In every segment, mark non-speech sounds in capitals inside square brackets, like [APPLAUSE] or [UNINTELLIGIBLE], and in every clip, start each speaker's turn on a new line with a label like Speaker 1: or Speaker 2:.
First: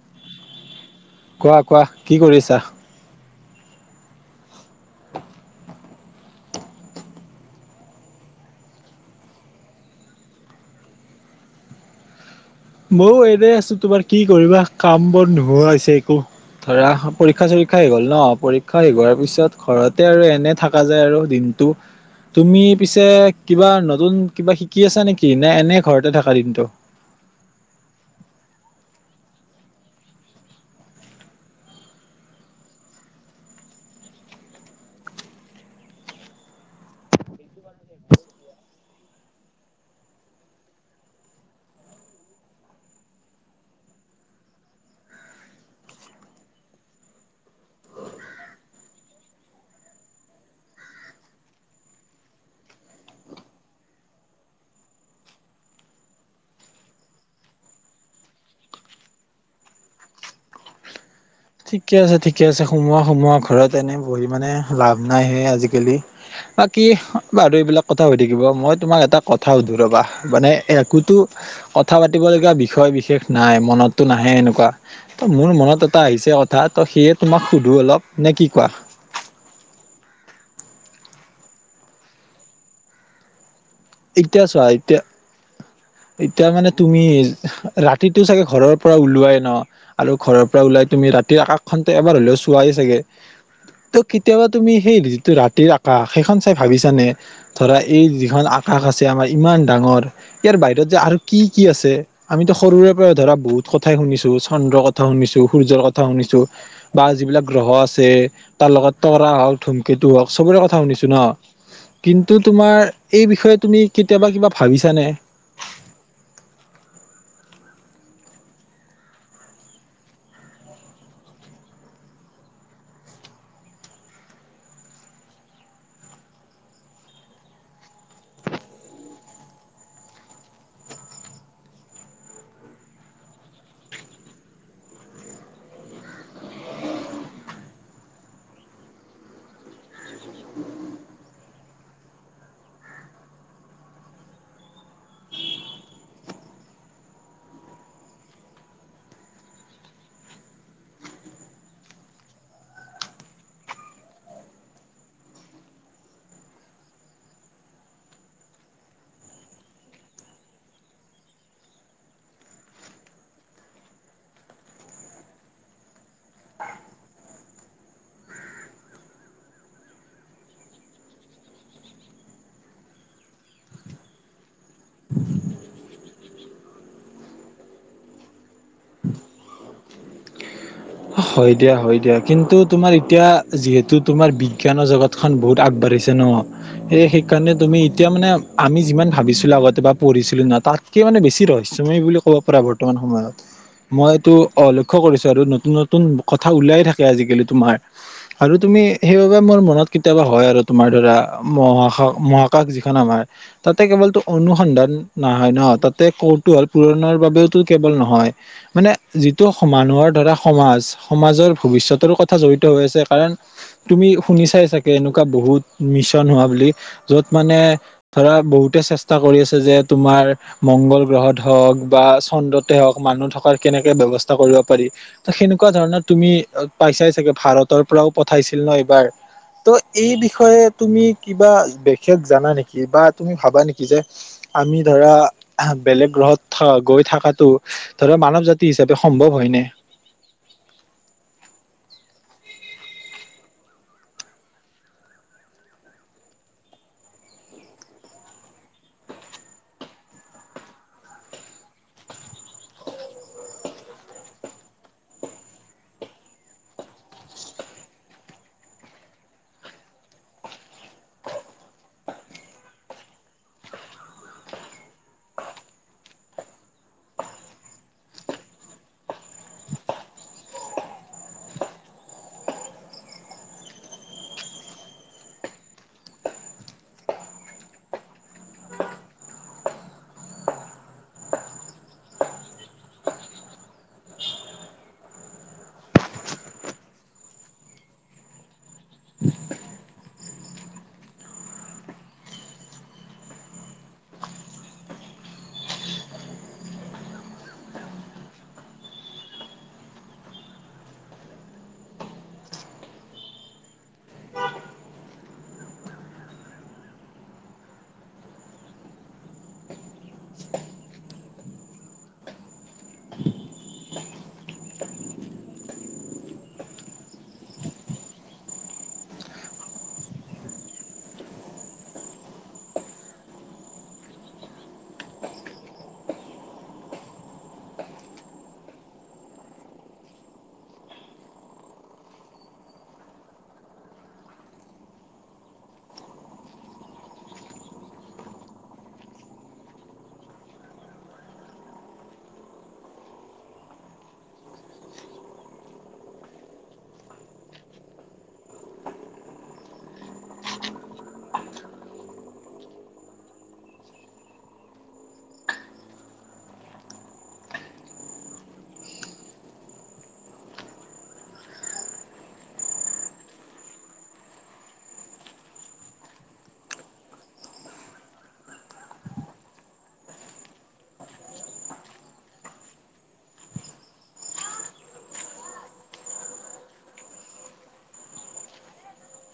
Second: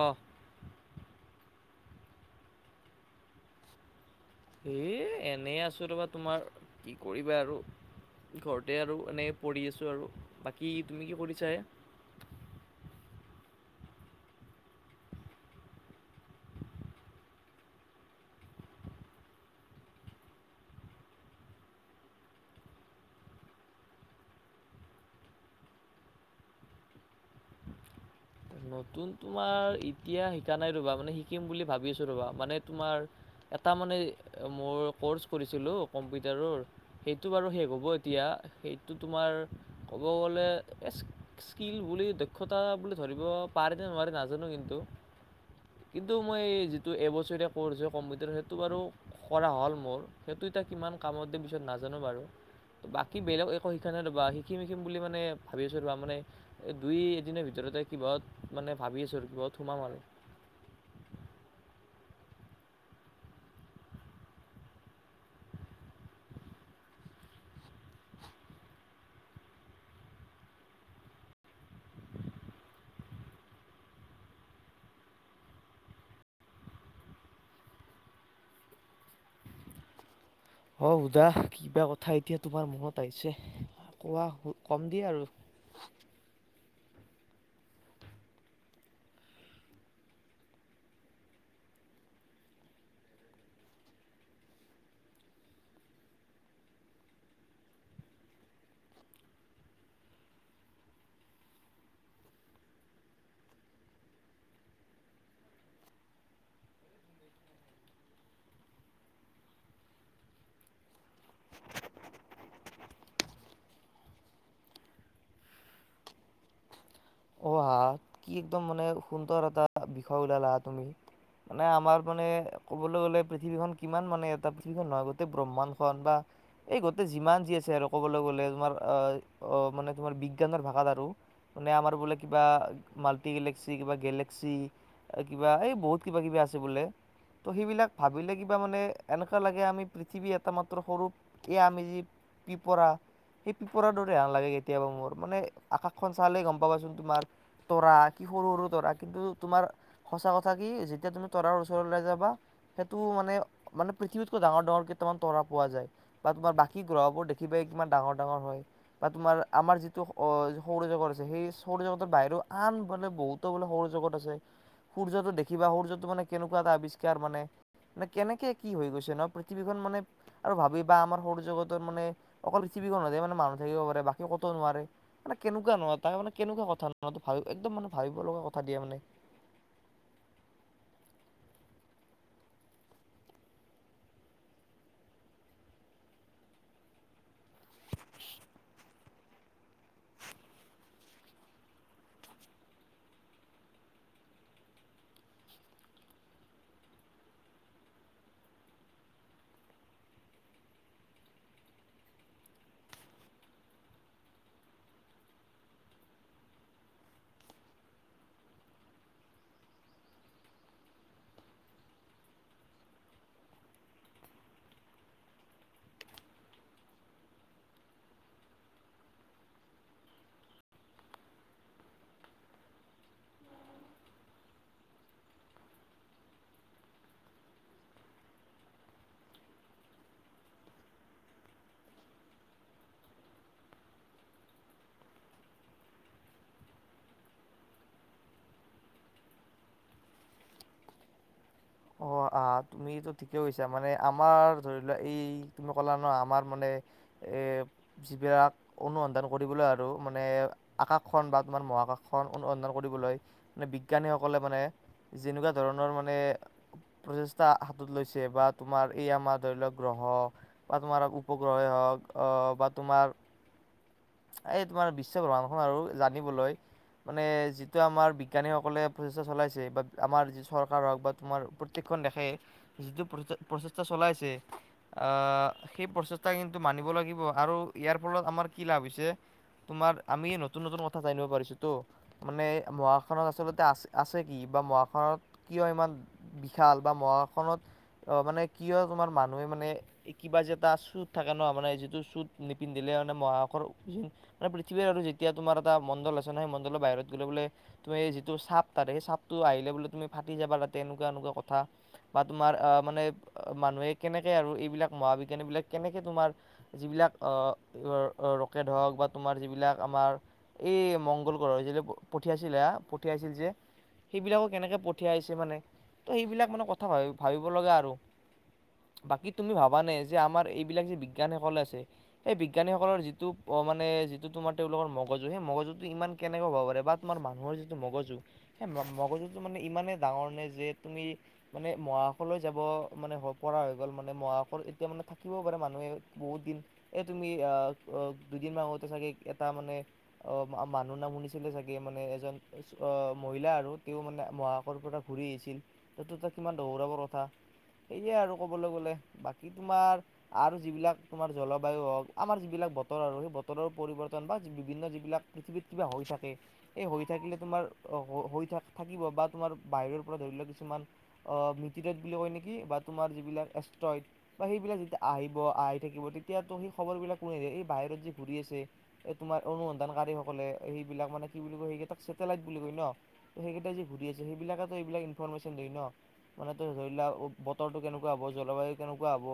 Speaker 1: Off
Speaker 2: কোৱা কোৱা কি কৰিছা
Speaker 1: এ এনে আছো ৰপা তোমাৰ কি কৰিবা আৰু ঘৰতে আৰু এনেই পৰি আছোঁ আৰু বাকী তুমি কি কৰিছা হে
Speaker 2: ময়ো এনে আছো তোমাৰ কি কৰিবা কাম বন নোহোৱা হৈছে একো ধৰা পৰীক্ষা চীক্ষা শে গ'ল ন পৰীক্ষা হেোৱাৰ পিছত ঘৰতে আৰু এনে থকা যায় আৰু দিন কিন্তু তুমি পিছে কিবা নতুন কিবা শিকি আছা নেকি নে এনে ঘৰতে থকা দিনটো উ
Speaker 1: নতুন তোমাৰ এতিয়া শিকা নাই ৰ'বা মানে শিকিম বুলি ভাবিছো ৰ'বা মানে তোমাৰ তাৰ মানে মোৰ ক'ৰ্চ কৰিছিলোঁ কম্পিউটাৰৰ সেইটো বাৰু শেষ হ'ব এতিয়া সেইটো তোমাৰ ক'ব গ'লে স্কিল বুলি দক্ষতা বুলি ধৰিব পাৰিম নে নোৱাৰি নাজানো কিন্তু কিন্তু মই যিটো এবছৰীয়া ক'ৰ্ছ হয় কম্পিউটাৰ সেইটো বাৰু কৰা হ'ল মোৰ সেইটো য়া কিমান কামত দিয়ে পিছত নাজানো বাৰু বাকী বেলেগ একো শিকা নাই ৰবা শিকিম- শিকিম বুলি মানে ভাবি আছো ৰব মানে এই দুই এ দিনৰ ভিতৰত। কিবা মানে ভাবি আছোঁ আৰু কিব সোমাম আৰু।
Speaker 2: ঠিকে আছে ঠিকে আছে সোমোৱা সোমোৱা ঘৰত এনেই বহি মানে লাভ নাই সেই আজিকালি ব কি বাৰু এইবিলাক কথা হৈ থাকিব মই তোমাক এটা কথা সধ ৰবা মানে একোতো কথা পাতিব লগগীয়া বিষয় বিশেষ নাই মনতটো নাহে এনেকুৱা ত মোৰ মনত এটা আহিছে। তোমাক স অ ক [INAUDIBLE]
Speaker 1: অ' সুধা কিবা কথা এতিয়া তোমাৰ মনত আহিছে, কোৱা
Speaker 2: এতিয়া চোৱা
Speaker 1: কম
Speaker 2: এতিয়া
Speaker 1: দিয়ে আৰু।
Speaker 2: এতিয়া মানে তুমি ৰাতিতটো চাগে ঘৰৰ পৰা ওলোৱাই ন আৰু ঘৰৰ পৰা ওলাই তুমি ৰাতিৰ আকাশখনতে এবাৰ হ'লেও চোৱাই চাগে ত' কেতিয়াবা তুমি সেই যিটো ৰাতিৰ আকাশ সেইখন চাই ভাবিছানে ধৰা এই যিখন শাক আছে আমাৰ ইমান ডাঙৰ ইয়াৰ বাই যে আৰু কি কি আছে আমিতো সৰুৰে পৰা ধৰা বহুত কথাই শুনিছো চন্দ্ৰ কথা শুনিছো সূৰ্য শুনিছো বা যিবিলাক গ্ৰহ আছে তাৰ লগত তৰা হওক ধুমকেতু হওক চবৰে কথা শুনিছো ন কিন্তু তোমাৰ এই বিষয়ে তুমি কেতিয়াবা কিবা ভাবিছানে
Speaker 1: অ হা, কি একদম মানে সুন্দৰ এটা বিষয় ওলালা হা তুমি। মানে আমাৰ মানে ক'বলৈ গ'লে পৃথিৱীখন কিমান মানে এটা পৃথিৱীখন নহয় গোটেই ব্ৰহ্মাণ খন বা এই গোটেই যিমান যি আছে আৰু ক'বলৈ গ'লে তোমাৰ আহ অ মানে তোমাৰ বিজ্ঞানৰ ভাষাত আৰু। মানে আমাৰ বোলে কিবা মাল্টি গলেক্সি কিবা গেলেক্সি। এ কিবা এই বহুত কিবা-কিবি আছে বোলে। ত' সেইবিলাক ভাবিলে কিবা মানে এনেকুৱা লাগে আমি পৃথিৱী এটা মাত্ৰ সৰু এয়া আমি যি পিপৰা সেই পিপৰা দৰে হান লাগে কেতিয়াবা মোৰ মানে আকাশখন চালে গম পাবাচোন তোমাৰ তৰা কি সৰু-সৰু তৰা, কিন্তু তোমাৰ সঁচা কথা কি যেতিয়া তুমি তৰাৰ ওচৰলৈ যাবা সেইটোও মানে মানে পৃথিৱীতকৈ ডাঙৰ-ডাঙৰ কেইটামান তৰা পোৱা যায় বা তোমাৰ বাকী গ্ৰহবোৰ দেখিকে নে কিমান ডাঙৰ-ডাঙৰ হয় বা তোমাৰ আমাৰ যিটো অ সৌৰজগত আছে সেই সৰু জগতৰ বাহিৰ আন বোলে বহুতো বোলে সৌ জগত আছে। সূৰ্যটো দেখিবা সূৰ্যটো মানে কেনেকুৱা এটা আৱিষ্কাৰ মানে। মানে কেনেকে কি হৈ গৈছে নহ পৃথিৱীখন মানে আৰু ভাবি বাা আমাৰ সৌৰ জগতৰ মানে অকল মানোনুহ থাকিব পাৰে বাক কতো নোৱাৰে মানে কেনেকুৱা নোৱা তাক মানে। কেনেকুৱা কথা ন, ভাবিব একদম মানে ভাবিব লগা কথা দিয়া মানে।
Speaker 2: হয় দিয়া, হয় দিয়া কিন্তু তুমাৰ এতিয়া যিহেতু তোমাৰ বিজ্ঞানৰ জগতখনন বহুত আগবাঢ়িছ ছে ন' সে সেইকাৰণে তুমি এতিয়া মানে আমি যিমান ভাবিছিলো আগতে বা পঢ়িছিলো ন' তাতকে মানে বেছি ৰহস্যময় বুলি ক'ব পাৰা বৰ্তমান সময়ত মই এইটো অ', লক্ষ্য কৰিছো আৰু নতুন নতুন নতুন কথা উলিয়াই থাকে আজিকালি তোমাৰ আৰু তুমি সেইবাবে মোৰ মনত কেতিয়াবা হয় আৰু তোমাৰ ধৰা মহখহ মহাকাশ যিখন আমাৰ তাতে কেৱলতো অনুসন্ধান নহয় ন' তাত তে কৌতুহল পুৰণৰ বাবেওতো কেৱল নহয় মানে যিটো মানুহৰ ধৰা সমাজ সমাজৰ ভৱিষ্যতৰ কথা জড়িত হৈ আছে কাৰণ তুমি শুনি চাই চাগে এনেকুৱা বহুত মিছন হোৱা বুলি য'ত মানে ধৰা বহুত তে চেষ্টা কৰি আছে যে তোমাৰ মংগল গ্ৰহত হওঁক বা চন্দ্ৰতে হওঁক মানুহ থকাৰ তেনেকে ব্যৱস্থা কৰিব পাৰি ত' সেনেক এনেকুৱা ধৰণৰ তুমি পাইছাই চাগে ভাৰতৰ পৰাও পঠাইছিল ন এইবাৰ ত' এই বিষয়ে তুমি কিবা বিশেষ জানা নেকি বা তুমি ভাবা নেকি যে আমি ধৰা বেলেগ গ্ৰহত গৈ থকাতো ধৰা মানৱ জাতি হিচাপে সম্ভৱ হয় নে [INAUDIBLE]
Speaker 1: অ আহ তুমিতো ঠিকেই কৈছা মানে আমাৰ ধৰি লোৱা এই তুমি ক'লা ন আমাৰ মানে এ যিবিলাক অনুসন্ধান কৰিবলৈ আৰু মানে আকাশখন বা তোমাৰ মহা আকাশখন অনুসন্ধান কৰিবলৈ মানে বিজ্ঞানীসকলে মানে যেনেকুৱা ধৰণৰ মানে প্ৰচেষ্টা হাতত লৈছে বা তোমাৰ এই আমাৰ ধৰি লোৱাক গ্ৰহ বা তোমাৰ উপগ্ৰহ ধক অ বা তোমাৰ
Speaker 2: [INAUDIBLE]
Speaker 1: এই তোমাৰ বিশ্ব ভ্ৰমণখন আৰু জানিবলৈ মানে যিটো আমাৰ বিজ্ঞানীসকলে প্ৰচেষ্টা চলাইছে বা আমাৰ যি চৰকাৰ হওক বা তোমাৰ প্ৰত্যেকখন দেশে যিটো প্ৰচেষ্টা চলাইছে সেই প্ৰচেষ্টা কিন্তু মানিব লাগিব আৰু ইয়াৰ ফলত আমাৰ কি লাভ হৈছে তোমাৰ আমি নতুন নতুন কথা জানিব পাৰিছো তো মানে মহাকাশত খনত আচলতে আছে আছে কি বা মহাকাশখনত কিয় ইমান বিশাল বা মহাকাশত অ মানে কিয় তোমাৰ মানুহে মানে কিবা যে এটা চুত থাকে ন মানে যিটো চুত নিপিন্ধিলে লে মানে মহাকাশত পৃথিৱীৰ আৰু যেতিয়া তোমাৰ এটা মণ্ডল আছে নহ সেই মণ্ডলৰ বাহিৰত গ'লে বোলে তোমাৰ এই যিটো চাপ তাৰে সেই চাপটো আহিল বোলে তুমি ফাটি যাবা তাত তে এনেকুৱা এনেকুৱা কথা বা তোমাৰ মানে মানুহে কেনেকে আৰু এইবিলাক মহাবিজ্ঞানীবিলাক কেনেকে তোমাৰ যিবিলাক আহ ৰকেট হওক বা তোমাৰ যিবিলাক আমাৰ এই মংগল গ্ৰহ যিটো পঠিয়াইছিলা পঠিয়াইছিল যে সেইবিলাকো কেনেকে পঠিয়াইছে মানে ত' সেইবিলাক মানে কথা ভ ভাবিব লগা আৰু বাকী তুমি ভাবা নে যে আমাৰ এইবিলাক যে বিজ্ঞানীসকল আছে সেই বিজ্ঞানীসকলৰ যিটো মানে যিটো তোমাৰ তেওঁলোকৰ মগজু সেই মগজুতটো ইমান কেনেকুৱা হ'ব পাৰে বা তোমাৰ মানুহৰ যিটো মগজু মগজুতটো মানে ইমানেই ডাঙৰ নে যে তুমি মানে মহাকশলৈ যাব মানে পৰা হৈ গ'ল মানে মহাশত এতিয়া মানে থাকিব পাৰা মানুহে বহুত দিন এ তুমি আহ দুদিন মগতে চাগে এটা মানে অ অ মানুহ নাম শুনিছিলে চাগে মানে এজন অ মহিলা আৰু তেওঁও মানে মহাকৰ পৰা ঘূৰি আহিছিল ত কিমান দৌৰৱৰ কথা সেইয়াই আৰু কবলৈ গলে বাকী তোমাৰ আৰু যিবিলাক তোমাৰ জলবায়ু হওক আমাৰ যিবিলাক বতৰ আৰু সেই বতৰৰ পৰিৱৰ্তন বা বিভিন্ন যিবিলাক পৃথিৱীত কিবা হৈ থাকে সেই হৈ থাকিলে তোমাৰ অ হৈ থ থাকিব বা তোমাৰ বাহিৰৰ ধ লোৱা কিছুমান ম বুলি কয় নেকি বা তোমাৰ যিবিলাক এষ্ট্ৰইড বা সেইবিলাক আহিব আহি থাকিব তেতিয়াতো সেই খবৰ বিলাক কোনে দিয়ে এই বাহিৰত যি ঘূৰি আছে এই তোমাৰ অনুসন্ধান কাৰ লে সেইবিলাক মানে কি ক সেইেইেল বুলি ক ন সেইেই ঘছে সেইবিলাক এইবিলাক ইনফৰমেশ্যন দে ন মানে ত ধৰিলোৱা বতৰটো কেনেকুৱা হব জলবায়ু কেনেকুৱা হব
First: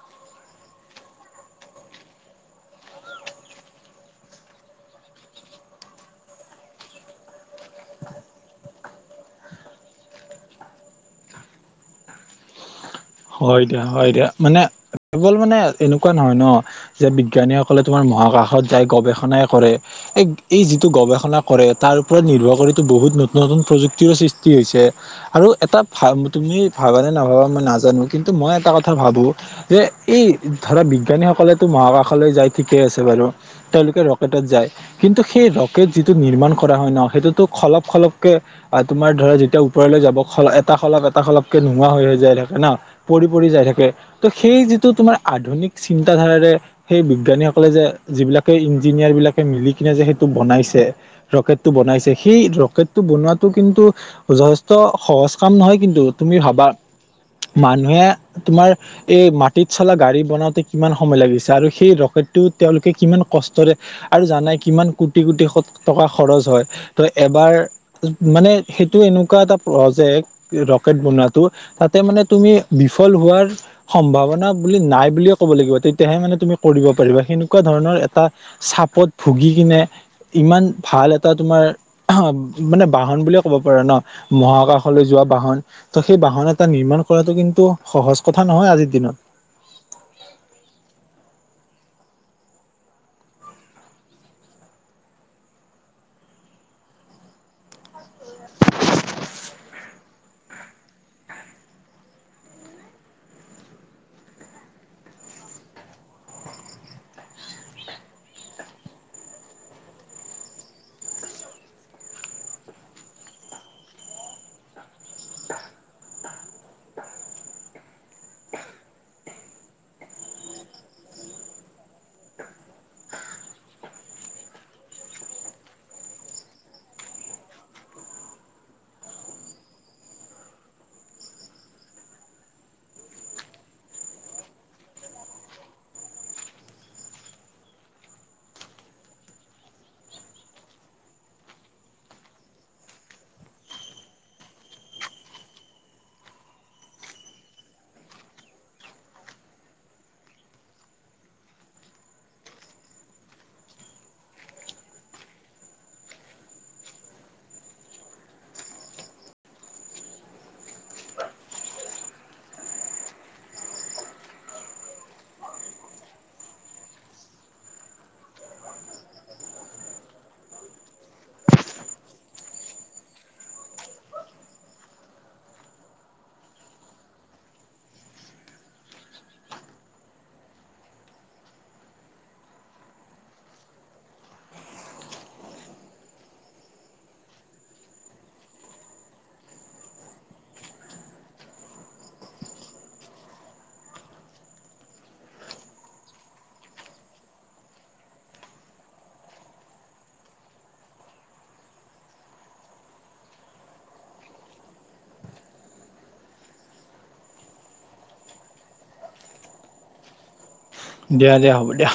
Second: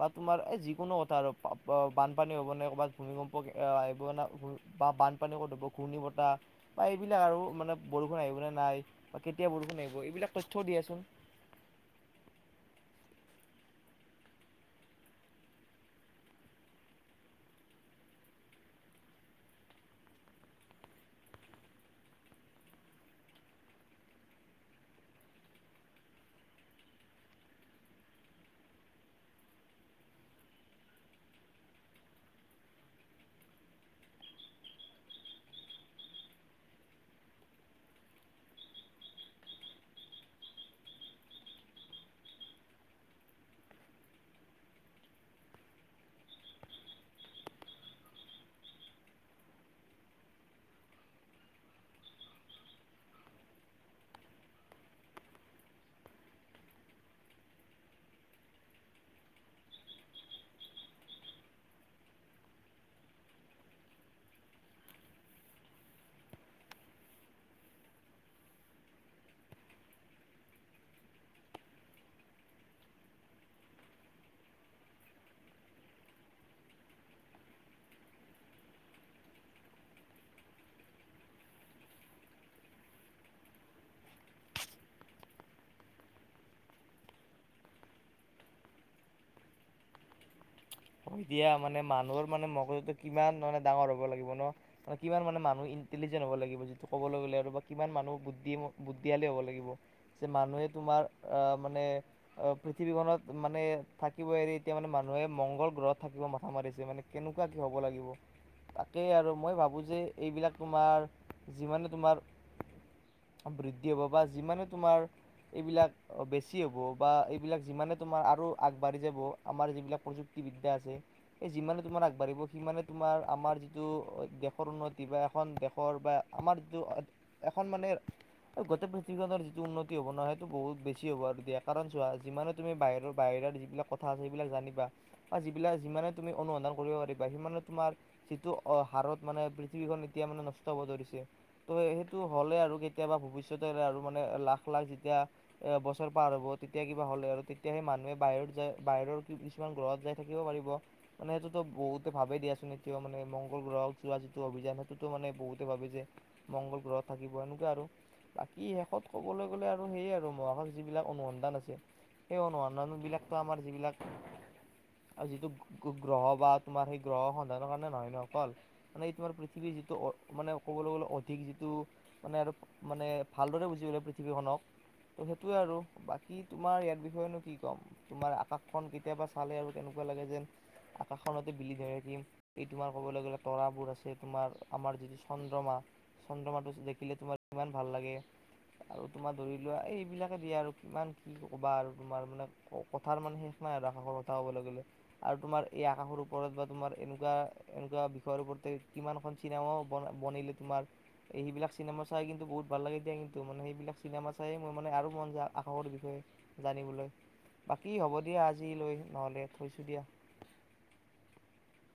Speaker 1: বা তোমাৰ এই যিকোনো কথা আৰু বানপানী হ'ব নে ক'ৰবাত ভূমিকম্প আহিব বা বানপানী ক'ত'ব ঘূৰ্ণী বতাহ বা এইবিলাক আৰু মানে বৰষুণ আহিবনে নাই এতিয়া বৰষুণ আহিব এইবিলাক তথ্যও দিয়াচোন
Speaker 2: হয় দিয়া হয় দিয়া মানে। কেৱল মানে এনেকুৱা নহয় ন যে বিজ্ঞানীসকলে তোমাৰ মহাকাশত যাই গৱেষণাই কৰে এ এই যিটো গৱেষণা কৰে তাৰ ওপৰত নিৰ্ভৰ কৰিতো বহুত নতুন নতুন প্ৰযুক্তিৰো সৃষ্টি হৈছে আৰু এটা ভ তুমি ভাবা নে নাভাবা মই নাজানো। কিন্তু মই এটা কথা ভাবো যে এই ধৰা বিজ্ঞানীসকলেতো মহাকাশলৈ যাই ঠিকে আছে ব তেওঁলোকে ৰকটত যায় কিন্তু সেই ৰকেট যিটো নিৰ্মাণ কৰা হয় ন সেইটোতো খল খল ক তোমাৰ ধৰা যেতিয়া ওপৰলৈ যাব এটা খলপ এটা খলপকে নোহোৱা হৈ হৈ যায় থাকে ন পৰি পৰি যায় থাকে তো সেই যিটো তোমাৰ আধুনিক চিন্তাধাৰাৰে সেই বিজ্ঞানীসকলে যে যিবিলাকে ইঞ্জিনিয়াৰ বিলাকে মিলি কিনে যে সেইটো বনাইছে ৰকেট টো বনাইছে সেই ৰকেট টো বনটো কিন্তু যথেষ্ট সহজ কাম নহয় কিন্তু তুমি ভাবা মান তোমাৰ এই মাটিত চলা গাড়ী বনাওতে কিমান সময় লাগিছে আৰু সেই ৰকটটোলোকে কিমান কষ্টৰে আৰু জানাই কিমান কোটি কোটি টকা খৰচ হয় ত এবাৰ মানে সেইটো এনেকুৱা এটা প্ৰজেক্ট ৰকেট বনোৱাটো তাতে মানে তুমি বিফল হোৱাৰ সম্ভাৱনা বুলি নাই বুলিয়ে ক'ব লাগিব তেতিয়াহে মানে তুমি কৰিব পাৰিবা সেনেকুৱা ধৰণ ৰ এটা চাপত ভুগি কিনে ইমান ভাল এটা তোমাৰ মানে বাহন বুলিয়ে ক'ব পাৰে ন মহাকাশলৈ যোৱা বাহন। ত সেই বাহন এটা নিৰ্মাণ কৰাটো কিন টো সহজ কথা নহয় আজিৰ দিনত।
Speaker 1: দিয়া মানে মানুহৰ মানে মগজুটো কিমান মানে ডাঙৰ হ'ব লাগিব ন মানে কিমান মানে মানুহ ই টিলিজেন হব লাগিব যিটো কবলৈ গ'লে কিমান মানুহ বুদ্ধিমো বুদ্ধিশালী হ'ব লাগিব। যে মানুহে তোমাৰ অ মানে অ পৃথিৱীখনত মানে থাকিব এৰি এতিয়া মানে মানুহ নহে মংগল গ্ৰহত থাকিব মাথা মাৰিছে মানে কেনেকুৱা কি হ'ব লাগিব। তাকেই আৰু মই ভাবোঁ যে এইবিলাক তোমাৰ যিমানে তোমাৰ বৃদ্ধি হ'ব বা যিমানে তোমাৰ এইবিলাক বেছি হব বা এইবিলাক যিমানে তোমাৰ আৰু আগবাঢ়ি যাব আমাৰ যিবিলাক প্ৰযুক্ত ক্তি বিদ্যা আছে। এই যিমানে তোমাৰ আগবাঢ়িব সিমানে তোমাৰ আমাৰ যিটো দেশৰ উন্নতি বা খন দেশৰ বা আমাৰ য এখন মানে গোটেই পৃথিৱীখনৰ যিটো উন্নতি হ'ব ন সেইটো বহুত বেছি হ'ব আৰু দিয়া কাৰণ চোৱা যিমানে তুমি বাহিৰৰ বাহিৰ জেগাৰ যিবিলাক কথা আছে সেইবিলাক জানিবা। বা যিবিলাক যিমানে তুমি অনুসন্ধান কৰিব পাৰিবা সিমানে তোমাৰ যিটো অ হাৰত মানে পৃথিৱীখন নিতিয়া মানে নষ্ট হব ধৰিছে ত সেইটো হ'লে আৰু কেতিয়াবা ভৱিষ্যতে মানে লাখ লাখ যি এতিয়া এ বছৰ পাৰ হ'ব তেতিয়া কিবা হ'লে আৰু তেতিয়া সেই মানুহে বাহিৰত যায় বাহিৰৰ কি ইছ কিমান গ্ৰহত যাই থাকিব পাৰিব মানে সেইটোতো বহুতে ভাবেেই দিয়াচোন এতিয়া মানে মংগল গ্ৰহ যোৱা যিটো টোতো মানে বহুতে ভাবে যে মংগল গ্ৰহত থাকিব এনেকুৱা আৰু বাকী শেষত ক'বলৈ গ'লে আৰু সেয়ে আৰু মহাকাশ যিবিলাক অনুসন্ধান আছে এই অনুসন্ধানবিলাকতো আমাৰ যিবিলাক
Speaker 2: [INAUDIBLE]
Speaker 1: আৰু যিটো গ্ৰহ বা তোমাৰ সেই গ্ৰহ সন্ধানৰ কাৰণে নহয় নহয় অকল মানে এই তোমাৰ পৃথিৱীৰ যিটো অ মানে ক'বলৈ গ'লে অধিক যিটো মানে আৰু মানে ভালদৰে বুজি পালে পৃথিৱীখনক ত' সেইটোয়ে আৰু বাকী তোমাৰ ইয়াৰ বিষয়েনো কি ক'ম তোমাৰ আকাশখন কেতিয়াবা ফালে আৰু তেনেকুৱা লাগে যেন আকাশখনতে বিলি ধৰে কিম এই তোমাৰ কবলে গ'লে তৰা বোৰ আছে তোম মাৰ আমাৰ যিটি চন্দ্ৰমা, চন্দ্ৰমাটো দেখিলে তোমাৰ কিমান ভাল লাগে। আৰু তোমাৰ ধৰি লোৱা এই এইবিলাকে দিয়া আৰু কিমান কি কবা আৰু তোমাৰ মানে কথাৰ মানে শে নাই [UNINTELLIGIBLE] হব লে আৰু তোমাৰ এই আকাশৰ ওপৰত বা তোমাৰ এনেকুৱা এনেকুৱা বিষয়ৰ ওপৰতে কিমান খন চিনেমাও বন বনিলে তোমাৰ সেইবিলাক চিনেমা চাই কিন্তু বহুত ভাল লাগে দিয়া কিন্তু মানে সেইবিলাক চিনেম মা চায়ে মোৰ মানে আৰু মন যায় আকাশৰ বিষয়ে জানিবলৈ বাকী হ'ব দিয়া আজিলৈ নহ'লে থৈছো দিয়া।
Speaker 2: দিয়া দিয়া হ'ব দিয়া।